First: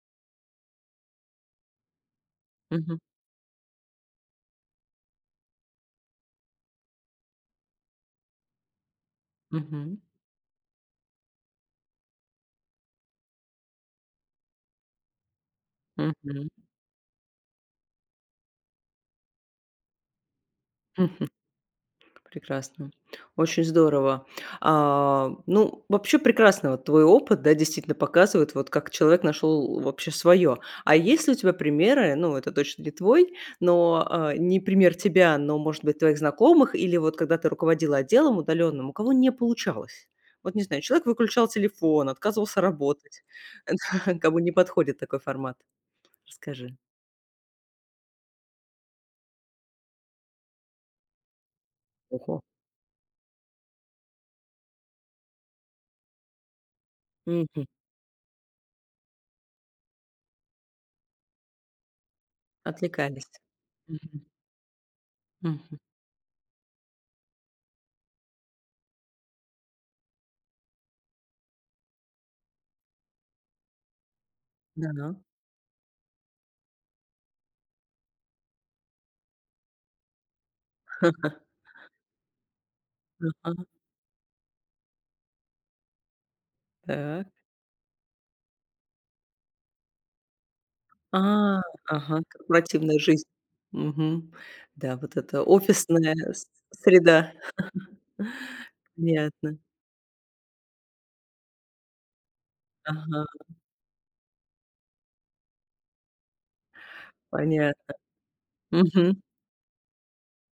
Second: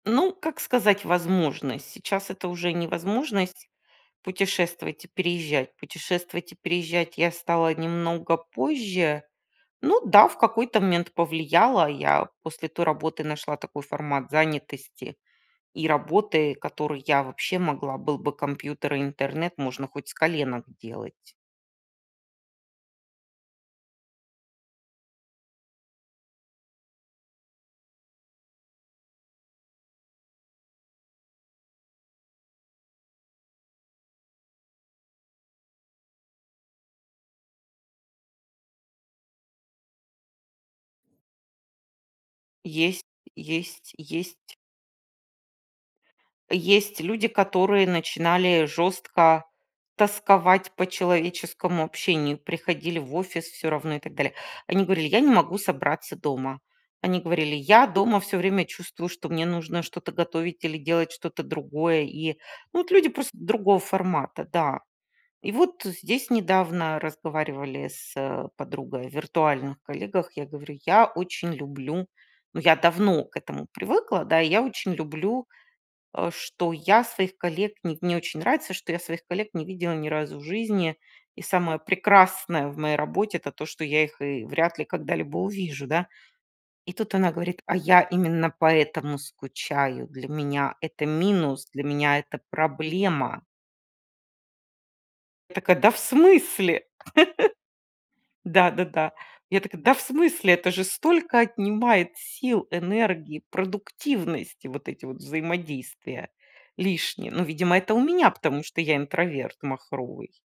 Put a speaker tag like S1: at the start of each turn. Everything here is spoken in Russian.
S1: Ну, как сказать, возможность. Сейчас это уже не
S2: Мгм.
S1: возможность путешествовать и переезжать. Путешествовать и переезжать я стала немного позже. Ну
S2: Мгм.
S1: да, в какой-то момент повлияла. Я после той работы нашла такой формат занятости и
S2: Мгм.
S1: работы, которую я вообще могла. Был бы компьютер и интернет, можно хоть с коленок
S2: Мгм.
S1: делать.
S2: Прекрасно, очень здорово! А, ну, вообще прекрасно, вот твой опыт, да, действительно показывает, вот как человек нашел, э, вообще своё. А есть ли у тебя примеры, ну, это точно не твой, но, э, не пример тебя, но, может быть, твоих знакомых, или вот когда ты руководила отделом удаленным, у кого не получалось? Вот не знаю, человек выключал телефон, отказывался
S1: Есть
S2: работать.
S1: есть
S2: Да, кому не
S1: есть.
S2: подходит такой формат? Расскажи.
S1: Есть люди, которые начинали жёстко тосковать по человеческому общению,
S2: Ого!
S1: приходили в офис всё равно и так далее. Они говорили: "Я не могу собраться дома". Они говорили:
S2: Мгм.
S1: "Я дома всё время чувствую, что мне нужно что-то готовить или делать что-то другое". И, ну вот, люди просто
S2: Отвлекались.
S1: другого
S2: Мгм.
S1: формата, да. И
S2: Мгм.
S1: вот здесь недавно разговаривали с, э, подругой о виртуальных коллегах. Я говорю: "Я очень люблю", ну, я давно к этому привыкла, да. И я очень
S2: Да-да.
S1: люблю, э, что я своих коллег не в мне очень нравится, что я своих коллег не видела ни разу в жизни. И самое прекрасное в моей работе, это
S2: Ага.
S1: то, что я их и вряд ли когда-либо увижу, да. И тут
S2: Та.
S1: она говорит: "А я именно поэтому скучаю, для меня это
S2: А!
S1: минус! Для меня
S2: Ага.
S1: это
S2: Корпоративная жизнь.
S1: проблема!"
S2: Мгм. Да, вот это
S1: Так, а, да в
S2: офисная с
S1: смысле?
S2: среда.
S1: Да-да-да.
S2: Понятно.
S1: Я такая: "Да в смысле?" Это же столько отнимает сил,
S2: Ага.
S1: энергии, продуктивности, вот эти вот взаимодействия лишние. Ну, видимо, это
S2: Понятно.
S1: у меня, потому что я
S2: Мгм.
S1: интроверт махровый.